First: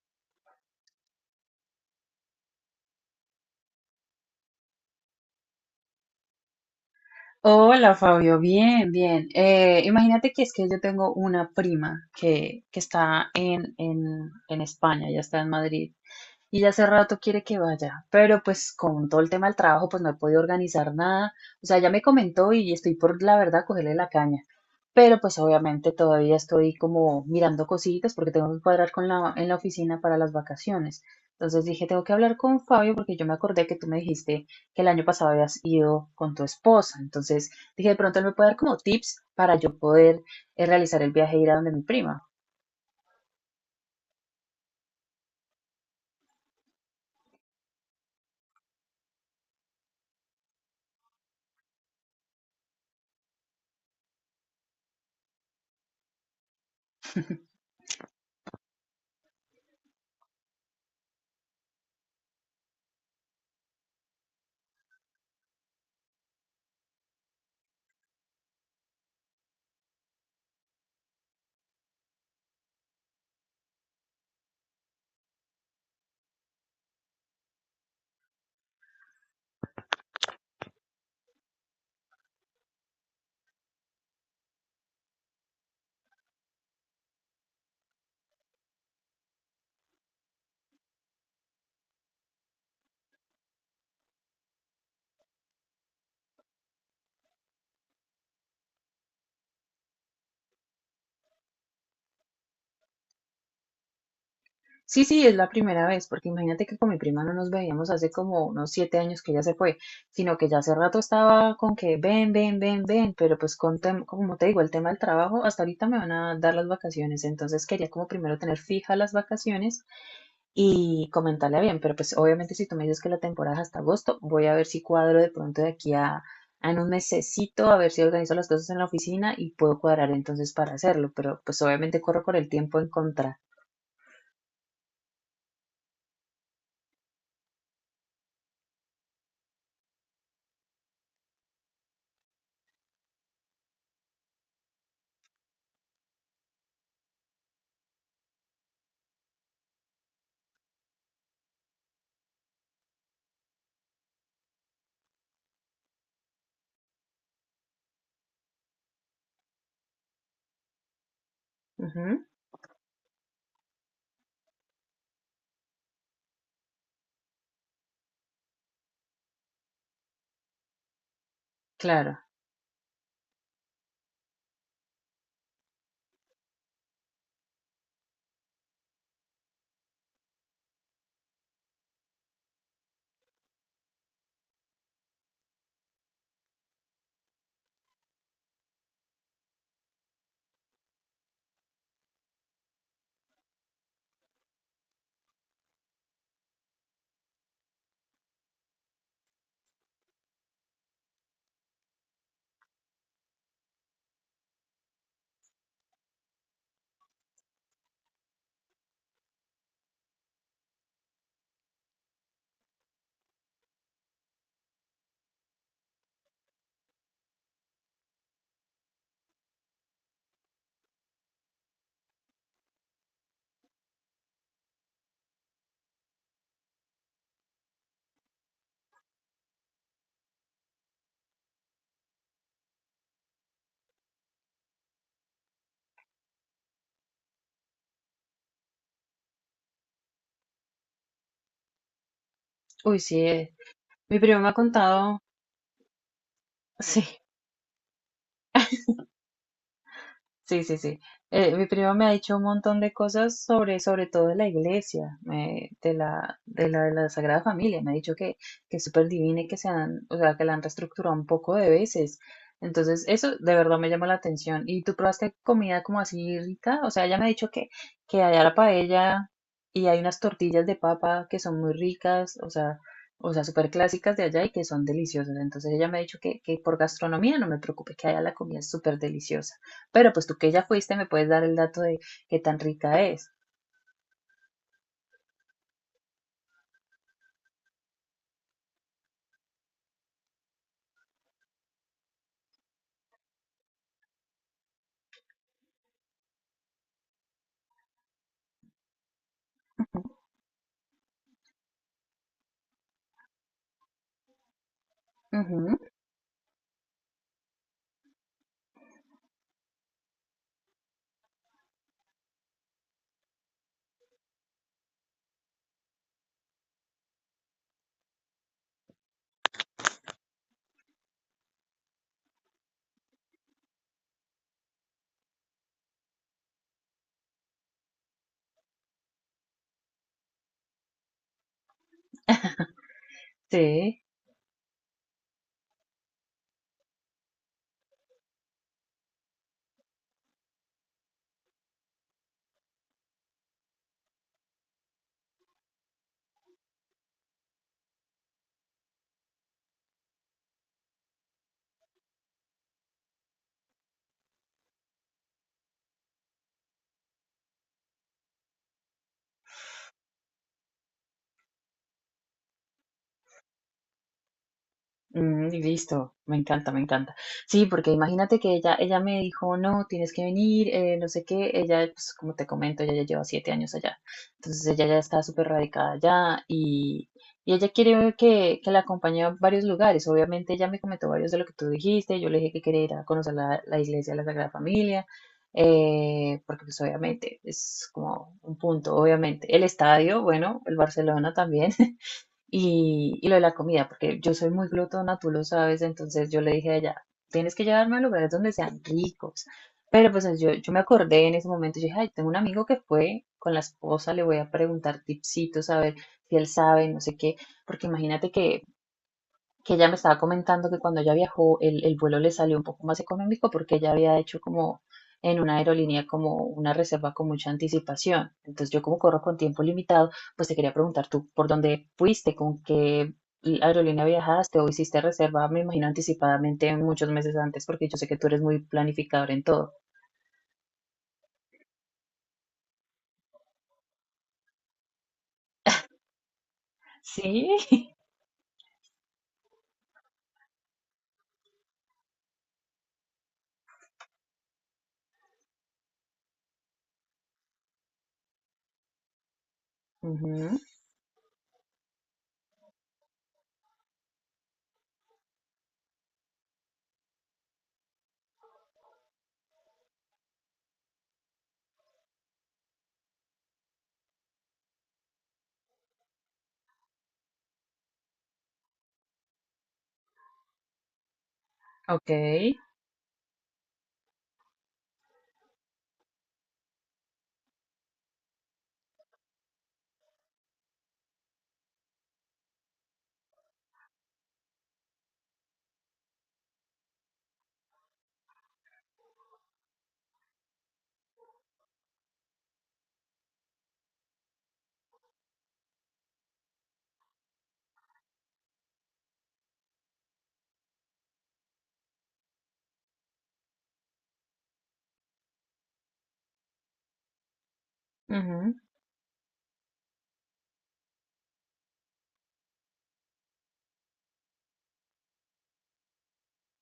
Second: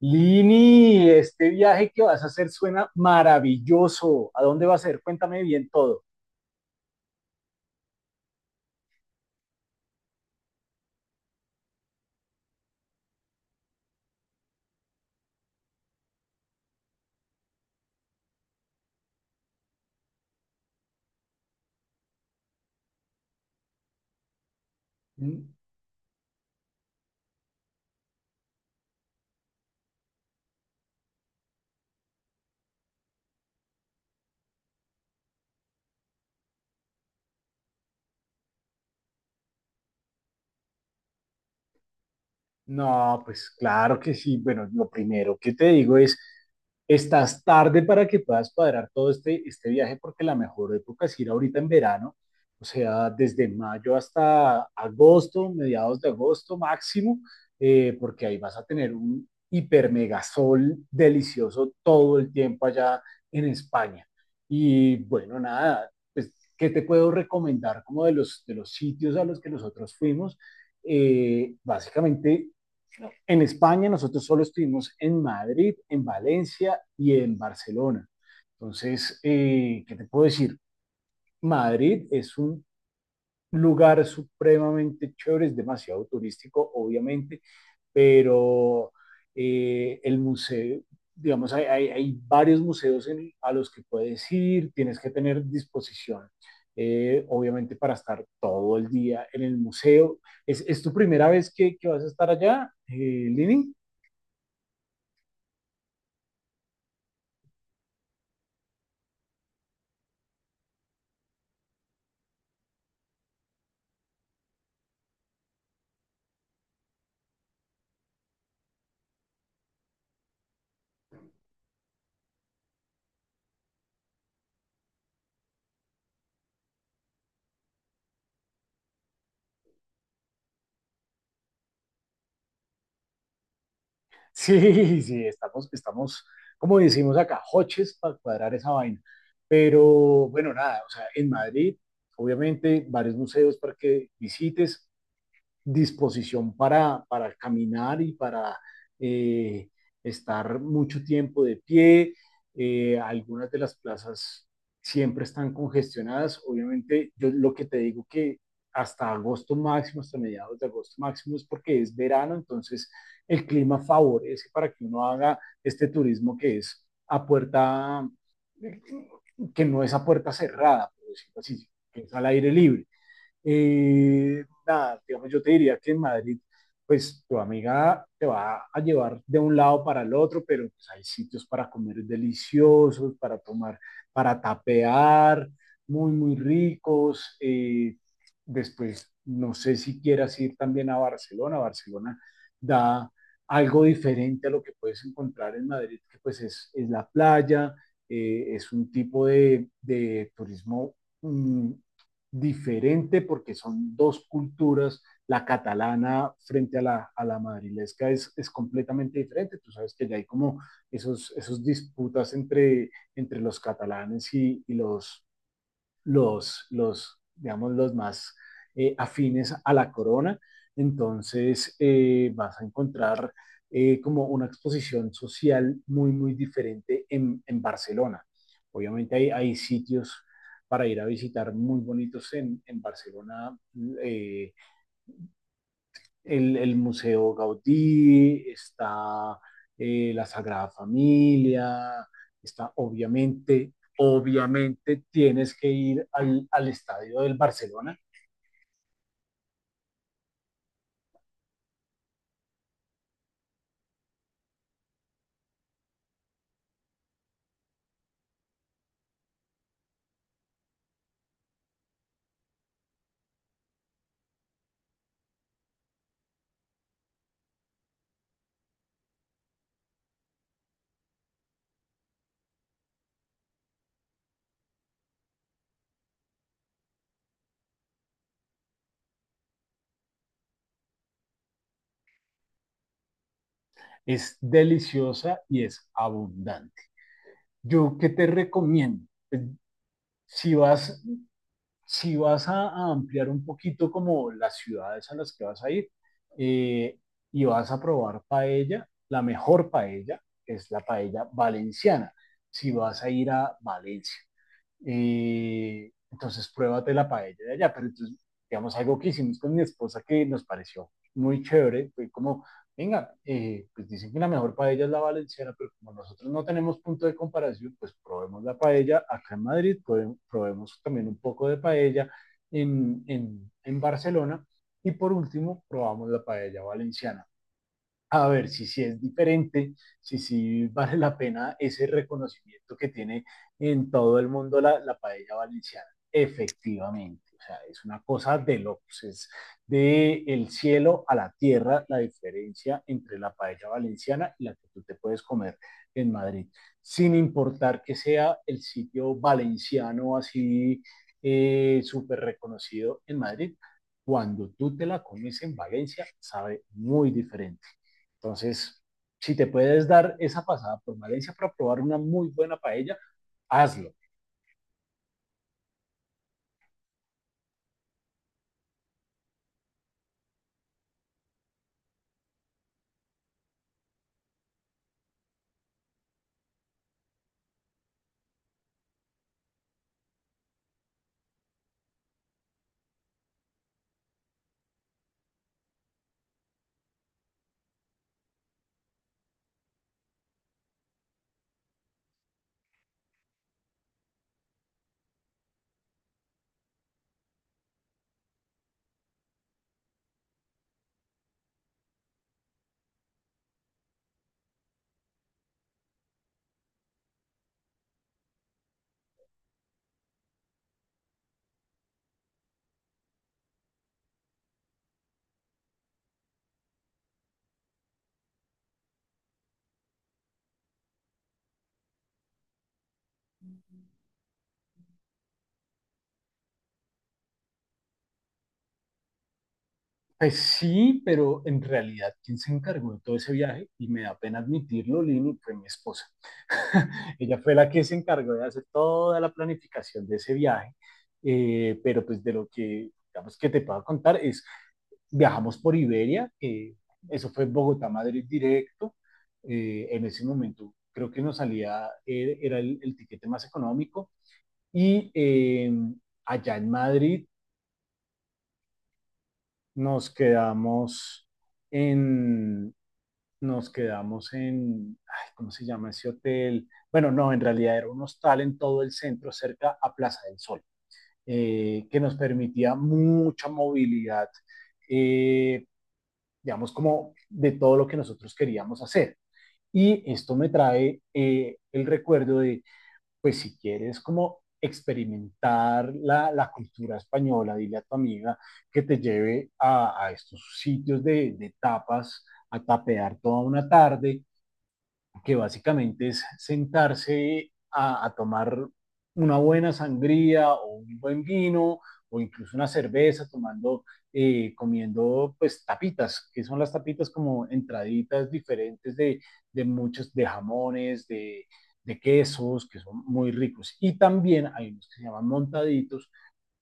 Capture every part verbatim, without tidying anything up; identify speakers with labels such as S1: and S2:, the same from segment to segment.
S1: Lini, este viaje que vas a hacer suena maravilloso. ¿A dónde va a ser? Cuéntame bien todo.
S2: Hola Fabio, bien, bien. Eh, imagínate que es que yo tengo una prima que, que está en, en, en España, ya está en Madrid, y ya hace rato quiere que vaya, pero pues con todo el tema del trabajo pues no he podido organizar nada. O sea, ya me comentó y estoy por la verdad cogerle la caña, pero pues obviamente todavía estoy como mirando cositas porque tengo que cuadrar con la, en la oficina para las vacaciones. Entonces dije, tengo que hablar con Fabio porque yo me acordé que tú me dijiste que el año pasado habías ido con tu esposa. Entonces dije, de pronto él me puede dar como tips para yo poder eh, realizar el viaje e ir a donde mi prima.
S1: No, pues claro que sí. Bueno, lo primero que te digo es, estás tarde para que puedas cuadrar todo este, este viaje porque la mejor época es ir ahorita en verano, o sea, desde mayo hasta agosto, mediados de agosto máximo, eh, porque ahí vas a tener un hiper mega sol delicioso todo el tiempo allá en España. Y bueno, nada, pues, ¿qué te puedo recomendar como de los, de los sitios a los que nosotros fuimos? Eh, básicamente en España nosotros solo estuvimos en Madrid, en Valencia y en Barcelona. Entonces, eh, ¿qué te puedo decir? Madrid es un lugar supremamente chévere, es demasiado turístico, obviamente, pero eh, el museo, digamos, hay, hay, hay varios museos en- a los que puedes ir, tienes que tener disposición, eh, obviamente, para estar todo el día en el museo. ¿Es, es tu primera vez que, que vas a estar allá, eh, Lini?
S2: Sí, sí, es la primera vez, porque imagínate que con mi prima no nos veíamos hace como unos siete años que ella se fue, sino que ya hace rato estaba con que ven, ven, ven, ven, pero pues con tem- como te digo, el tema del trabajo, hasta ahorita me van a dar las vacaciones, entonces quería como primero tener fijas las vacaciones y comentarle bien, pero pues obviamente si tú me dices que la temporada es hasta agosto, voy a ver si cuadro de pronto de aquí a, a en un mesecito, a ver si organizo las cosas en la oficina y puedo cuadrar entonces para hacerlo, pero pues obviamente corro con el tiempo en contra.
S1: Sí, sí, estamos, estamos, como decimos acá, hoches para cuadrar esa vaina. Pero bueno, nada, o sea, en Madrid, obviamente, varios museos para que visites disposición para, para caminar y para eh, estar mucho tiempo de pie. Eh, algunas de las plazas siempre están congestionadas. Obviamente, yo lo que te digo que hasta agosto máximo, hasta mediados de agosto máximo, es porque es
S2: Ujú,
S1: verano, entonces el clima favorece para que uno haga este turismo que es a puerta, que no es a puerta cerrada, por decirlo así, que es
S2: claro.
S1: al aire libre. Eh, nada, digamos, yo te diría que en Madrid, pues tu amiga te va a llevar de un lado para el otro, pero pues, hay sitios para comer deliciosos, para tomar, para tapear, muy, muy ricos. Eh, después, no sé si quieras ir también a Barcelona. Barcelona da algo diferente a lo que puedes encontrar en Madrid, que pues es, es la playa, eh, es un tipo de, de turismo mm, diferente porque son dos culturas. La catalana frente a la, a la madrilesca es, es completamente diferente. Tú sabes que ya hay como esos, esos disputas entre, entre los catalanes y, y los los, los, digamos, los más eh, afines a la corona. Entonces eh, vas a encontrar eh, como una exposición social muy, muy diferente en, en Barcelona. Obviamente hay, hay, sitios para ir a visitar muy bonitos en, en Barcelona, eh, el, el Museo Gaudí, está eh, la Sagrada Familia, está
S2: Uy, sí, eh,
S1: obviamente,
S2: mi primo me ha
S1: obviamente
S2: contado,
S1: tienes que ir al, al
S2: sí,
S1: estadio del Barcelona.
S2: sí, sí, sí. Eh, mi primo me ha dicho un montón de cosas sobre, sobre todo de la iglesia, me- de la, de la, de la Sagrada Familia. Me ha dicho que, que es súper divina y que se han, o sea, que la han reestructurado un poco de veces. Entonces, eso de verdad me llamó la atención. ¿Y tú probaste comida como así rica? O sea, ella me ha dicho que, que allá la paella y hay unas tortillas de papa que son muy ricas, o sea, o sea, súper clásicas de allá y que son deliciosas. Entonces, ella me ha dicho que, que por gastronomía no me preocupe, que allá la comida es súper deliciosa. Pero pues tú que ya fuiste me puedes dar el dato de qué tan rica es.
S1: Es deliciosa y es abundante. ¿Yo qué te recomiendo? Si vas, si vas a, a ampliar un poquito como las ciudades a las que vas a ir, eh, y vas a probar paella, la mejor paella es la paella valenciana, si vas a ir a Valencia
S2: Ujú,
S1: y entonces pruébate la paella de allá. Pero entonces, digamos, algo que hicimos con mi esposa que nos pareció muy chévere, fue como, venga, eh, pues dicen que la mejor paella es la valenciana, pero como nosotros no tenemos punto de comparación, pues probemos la paella acá en Madrid, probemos, probemos también un poco de paella en, en, en Barcelona, y por último probamos la paella valenciana a ver si sí es diferente, si sí vale la pena ese reconocimiento que tiene en
S2: sí.
S1: todo el mundo la, la paella valenciana. Efectivamente, o sea, es una cosa de locos, es de el cielo a la tierra la diferencia entre la paella valenciana y la que tú te puedes comer en Madrid, sin importar que sea el sitio valenciano así eh, súper reconocido en Madrid. Cuando tú te la comes en Valencia, sabe muy diferente. Entonces, si te puedes dar esa pasada por Valencia para probar una muy buena paella, hazlo.
S2: Mm, listo, me encanta, me encanta. Sí, porque imagínate que ella, ella me dijo, no, tienes que venir, eh, no sé qué. Ella, pues como te comento, ella ya lleva siete años allá. Entonces ella ya está súper radicada allá y, y ella quiere que, que la acompañe a varios lugares. Obviamente ella me comentó varios de lo que tú dijiste. Yo le dije que quería ir a conocer la, la iglesia de la Sagrada Familia, eh, porque pues obviamente es como un punto, obviamente. El estadio, bueno, el Barcelona también. Y, y lo de la comida, porque yo soy muy glotona, tú lo sabes, entonces yo le dije a ella, tienes que llevarme a lugares donde sean ricos. Pero pues yo, yo me acordé en ese momento, yo dije, ay, tengo un amigo que fue con la esposa, le voy a preguntar tipsitos, a ver si él sabe, no sé qué, porque imagínate que que ella me estaba comentando que cuando ella viajó el, el vuelo le salió un poco más económico porque ella había hecho como en una aerolínea como una reserva con mucha anticipación. Entonces yo como corro con tiempo limitado, pues te quería preguntar tú, ¿por dónde fuiste? ¿Con qué aerolínea viajaste o hiciste reserva? Me imagino anticipadamente muchos meses antes porque yo sé que tú eres muy planificador en todo.
S1: Pues sí, pero en realidad, ¿quién se encargó de todo ese viaje? Y me da pena admitirlo, Lini, fue mi esposa. Ella
S2: Sí.
S1: fue la que se encargó de hacer toda la planificación de ese viaje, eh, pero pues de lo que, digamos, que te puedo contar es, viajamos por Iberia, eh, eso fue Bogotá-Madrid directo, eh, en ese
S2: Ujú,
S1: momento creo que nos salía, eh, era el, el tiquete más económico. Y eh, allá en Madrid nos quedamos en, nos quedamos en, ay, ¿cómo se llama ese hotel? Bueno, no, en realidad era un hostal en todo el centro, cerca a Plaza del Sol, eh, que
S2: ok,
S1: nos permitía mucha movilidad, eh, digamos, como de todo lo que nosotros queríamos hacer. Y esto me trae eh, el recuerdo de pues si quieres como experimentar la, la cultura española, dile a tu amiga que te lleve a, a estos sitios de, de tapas, a tapear toda una tarde que básicamente es sentarse a, a tomar una buena sangría o un buen vino o incluso una cerveza tomando, eh, comiendo pues tapitas, que son las tapitas como entraditas
S2: ujú.
S1: diferentes de, de muchos, de jamones, de, de quesos, que son muy ricos. Y también hay unos que se llaman montaditos,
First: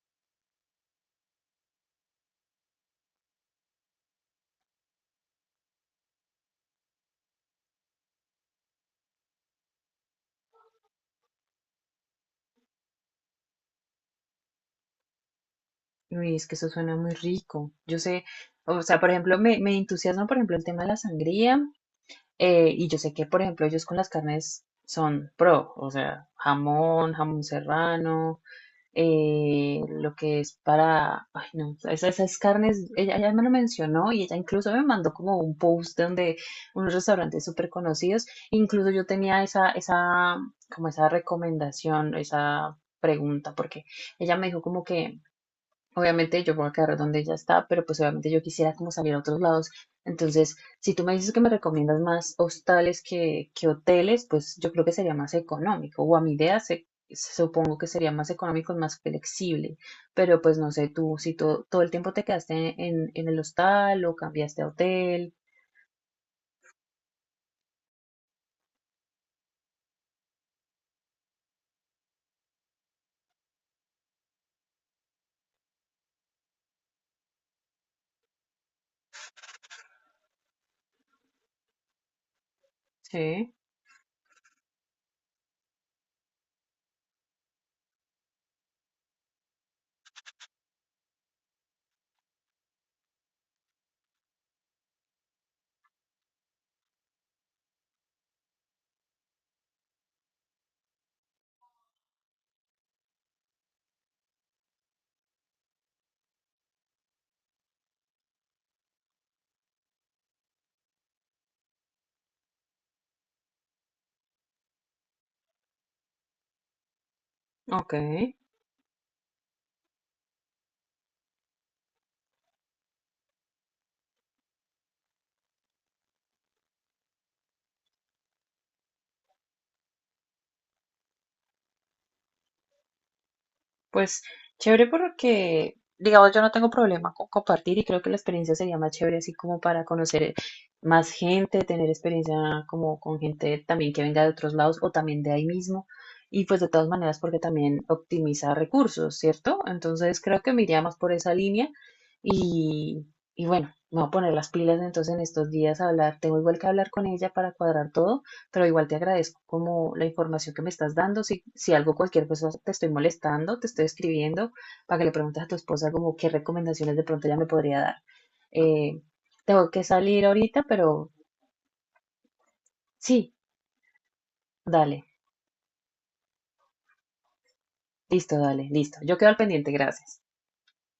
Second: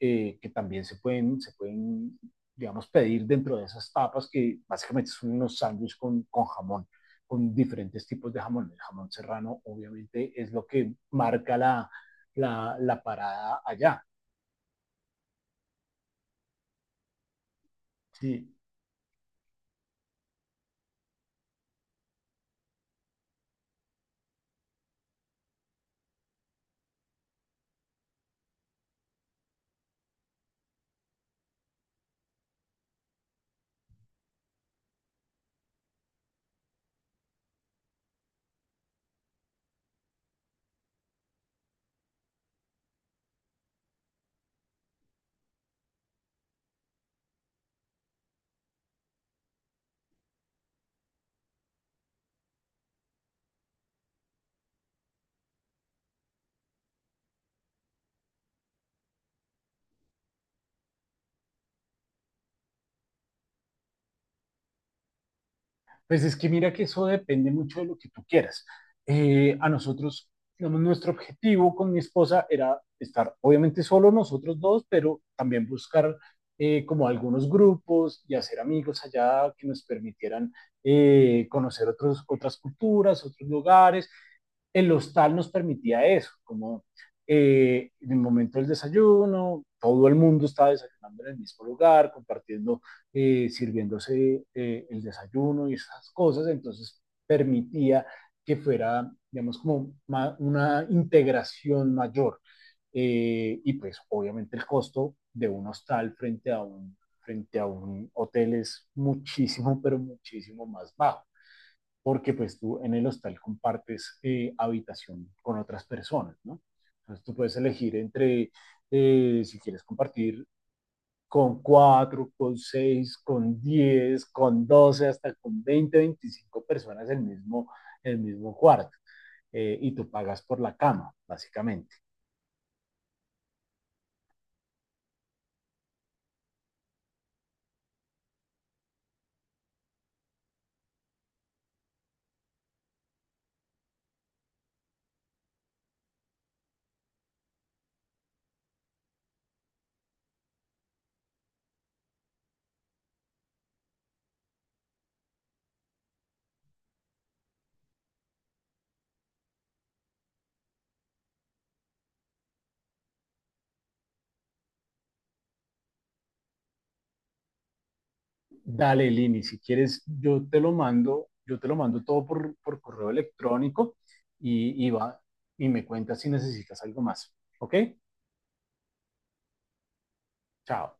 S1: eh, que también se pueden, se pueden, digamos, pedir dentro de esas tapas que básicamente son unos sándwiches con, con jamón, con diferentes tipos de jamón. El jamón serrano obviamente es lo que marca la, la, la parada allá.
S2: Uy, es que eso suena muy rico. Yo sé,
S1: Sí,
S2: o sea, por ejemplo, me, me entusiasma, por ejemplo, el tema de la sangría. Eh, y yo sé que, por ejemplo, ellos con las carnes son pro, o sea, jamón, jamón serrano, eh, lo que es para, ay no, esas, esas carnes, ella, ella me lo mencionó y ella incluso me mandó como un post donde unos restaurantes súper conocidos, incluso yo tenía esa, esa, como esa recomendación, esa pregunta, porque ella me dijo como que obviamente yo voy a quedar donde ya está, pero pues obviamente yo quisiera como salir a otros lados. Entonces, si tú me dices que me recomiendas más hostales que, que hoteles, pues yo creo que sería más económico. O a mi idea se, se- supongo que sería más económico y más flexible. Pero pues no sé tú, si to- todo el tiempo te quedaste en, en el hostal o cambiaste a hotel.
S1: pues es que mira que eso depende mucho de lo que tú quieras. Eh, a nosotros, digamos, nuestro objetivo con mi esposa era estar, obviamente, solo nosotros dos, pero también buscar eh, como algunos grupos y hacer amigos allá que nos permitieran eh, conocer otros, otras culturas, otros
S2: Sí,
S1: lugares. El hostal nos permitía eso, como eh, en el momento del desayuno, todo el mundo estaba desayunando en el mismo lugar, compartiendo, eh, sirviéndose eh, el desayuno y esas cosas, entonces permitía que fuera, digamos, como una integración mayor. Eh, y pues obviamente el costo de un hostal frente a un, frente a un hotel es muchísimo, pero muchísimo más bajo porque pues tú en el hostal compartes eh, habitación con otras personas, ¿no? Entonces tú puedes
S2: ok.
S1: elegir entre, eh, si quieres compartir con cuatro, con seis, con diez, con doce, hasta con veinte, veinticinco personas el mismo, el mismo cuarto. Eh, y tú pagas por la cama, básicamente.
S2: Pues chévere porque, digamos, yo no tengo problema con compartir y creo que la experiencia sería más chévere así como para conocer más gente, tener experiencia como con gente también que venga de otros lados o también de ahí mismo. Y pues de todas maneras porque también optimiza recursos, ¿cierto? Entonces creo que me iría más por esa línea y, y bueno, me voy a poner las pilas entonces en estos días a hablar. Tengo igual que hablar con ella para cuadrar todo. Pero igual te agradezco como la información que me estás dando. Si, si algo, cualquier cosa, te estoy molestando, te estoy escribiendo para que le preguntes a tu esposa como qué recomendaciones de pronto ella me podría dar. Eh,
S1: Dale, Lini, si
S2: Tengo que
S1: quieres,
S2: salir
S1: yo te
S2: ahorita,
S1: lo
S2: pero
S1: mando, yo te lo mando todo por, por correo
S2: sí,
S1: electrónico y, y,
S2: dale,
S1: va, y me cuentas si necesitas algo más. ¿Ok?
S2: listo, dale, listo. Yo quedo al pendiente, gracias.
S1: Chao.